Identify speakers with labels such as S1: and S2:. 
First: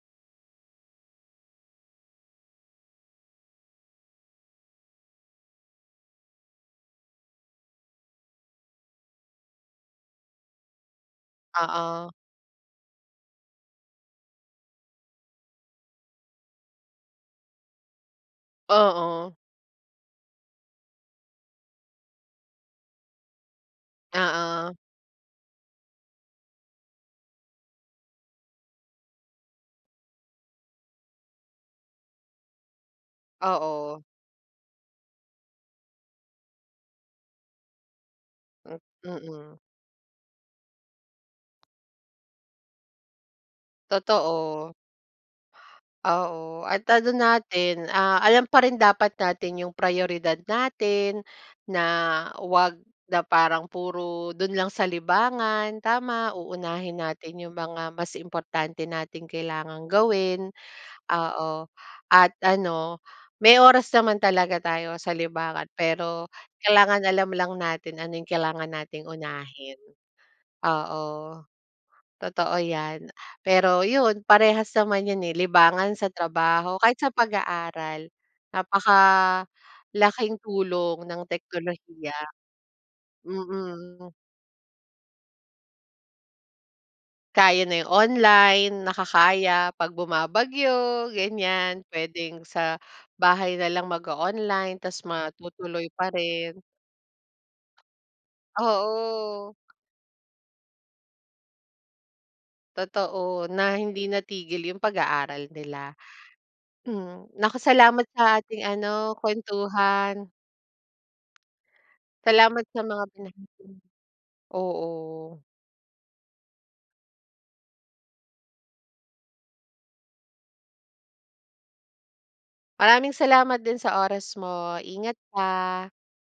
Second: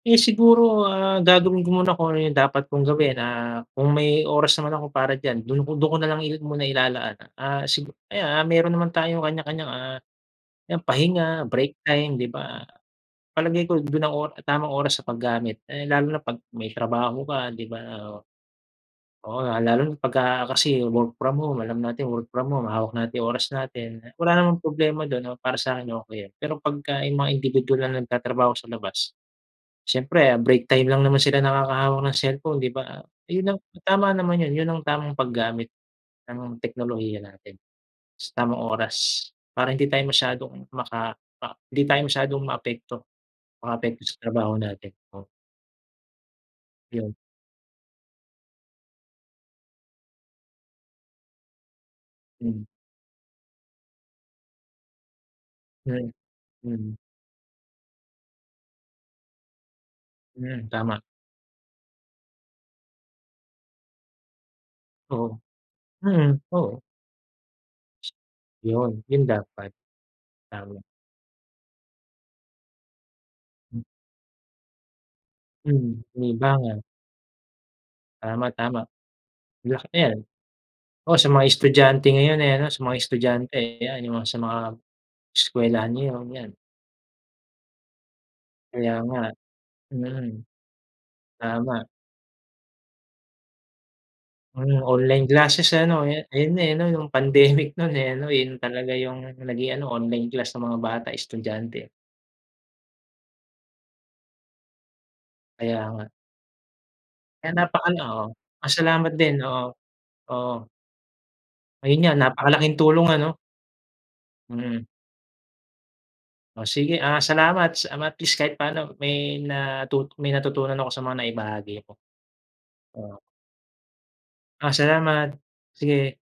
S1: Eh, siguro, ah, gagawin ko muna kung ano yung dapat kong gawin. Ah, kung may oras naman ako para diyan, do'n ko do'n ko na lang i muna ilalaan. Ah, sigu ayan, ah, meron naman tayong kanya-kanyang, ah, yan pahinga, break
S2: Oo.
S1: time, 'di ba? Palagay ko, do'n ang or tamang oras sa paggamit. Eh, lalo na 'pag may trabaho ka, 'di ba? Oo.
S2: Oo.
S1: Oo nga lalo na pagka kasi work from home, alam natin work from home, hawak natin oras natin. Wala namang
S2: Oo.
S1: problema do'n, oh, para sakin okey yun. Pero pagka yung mga indibidwal na nagtatrabaho sa labas, siyempre break time lang naman sila nakakahawak ng cellphone, 'di ba? Yun ang
S2: Oo.
S1: tama naman yun. Yun ang tamang paggamit ng teknolohiya natin. Sa tamang
S2: Hmm,
S1: oras.
S2: mm.
S1: Para hindi tayo masyadong maka ah, hindi tayo masyadong maapekto. Makaapekto sa trabaho
S2: Totoo.
S1: natin, oo.
S2: Oo, at ano
S1: Yun.
S2: natin, ah, alam pa rin dapat natin yung prayoridad natin, na
S1: Hmm.
S2: huwag na parang puro do'n lang sa libangan,
S1: Yan,
S2: tama,
S1: mhm.
S2: uunahin natin yung mga mas importante nating kailangang gawin.
S1: Iyan, tama.
S2: Oo. At ano, may oras naman talaga tayo sa
S1: Oo.
S2: libangan, pero
S1: Mhm, oo.
S2: kailangan alam lang natin ano yung kailangan
S1: Yun,
S2: nating
S1: yun dapat.
S2: unahin.
S1: Tama.
S2: Oo. Totoo yan.
S1: Hmm.
S2: Pero yun, parehas naman yun, eh, libangan
S1: Mhm,
S2: sa trabaho,
S1: libangan.
S2: kahit sa pag-aaral,
S1: Tama, tama. Laki yan.
S2: napakalaking tulong
S1: Oh,
S2: ng
S1: sa mga estudyante
S2: teknolohiya.
S1: ngayon, eh, 'no? Sa mga estudyante, ayan.
S2: Mm.
S1: Yung mga sa mga, eskuwelahan ngayon, yan.
S2: Kaya na yung online,
S1: Kaya nga.
S2: nakakaya 'pag
S1: Mm.
S2: bumabagyo,
S1: Tama.
S2: ganyan, puwedeng sa bahay na lang mag-o-online
S1: Hmm,
S2: ta's
S1: online classes
S2: matutuloy
S1: ano?
S2: pa
S1: Ya ayan
S2: rin.
S1: na, eh, 'no? Yung pandemic no'n, eh, ano? Yun talaga yung
S2: Oo.
S1: naging ano, online class ng mga bata, estudyante.
S2: Totoo na hindi natigil yung pag-aaral
S1: Kaya
S2: nila.
S1: nga.
S2: Hmm.
S1: Kaya
S2: Naku
S1: napakal
S2: salamat
S1: oo.
S2: sa ating
S1: Pasalamat
S2: ano,
S1: din oo.
S2: kuwentuhan.
S1: Oo. Ayun nga,
S2: Salamat
S1: napakalaking
S2: sa mga
S1: tulong ano?
S2: pina [unintelligible]
S1: Mm.
S2: oo.
S1: Oh, sige, ah, salamat sa, um, at least, kahit paano may natu may natutunan ako sa mga naibahagi mo.
S2: Maraming
S1: Oo.
S2: salamat din sa oras
S1: Ah,
S2: mo. Ingat
S1: salamat.
S2: ka.
S1: Sige.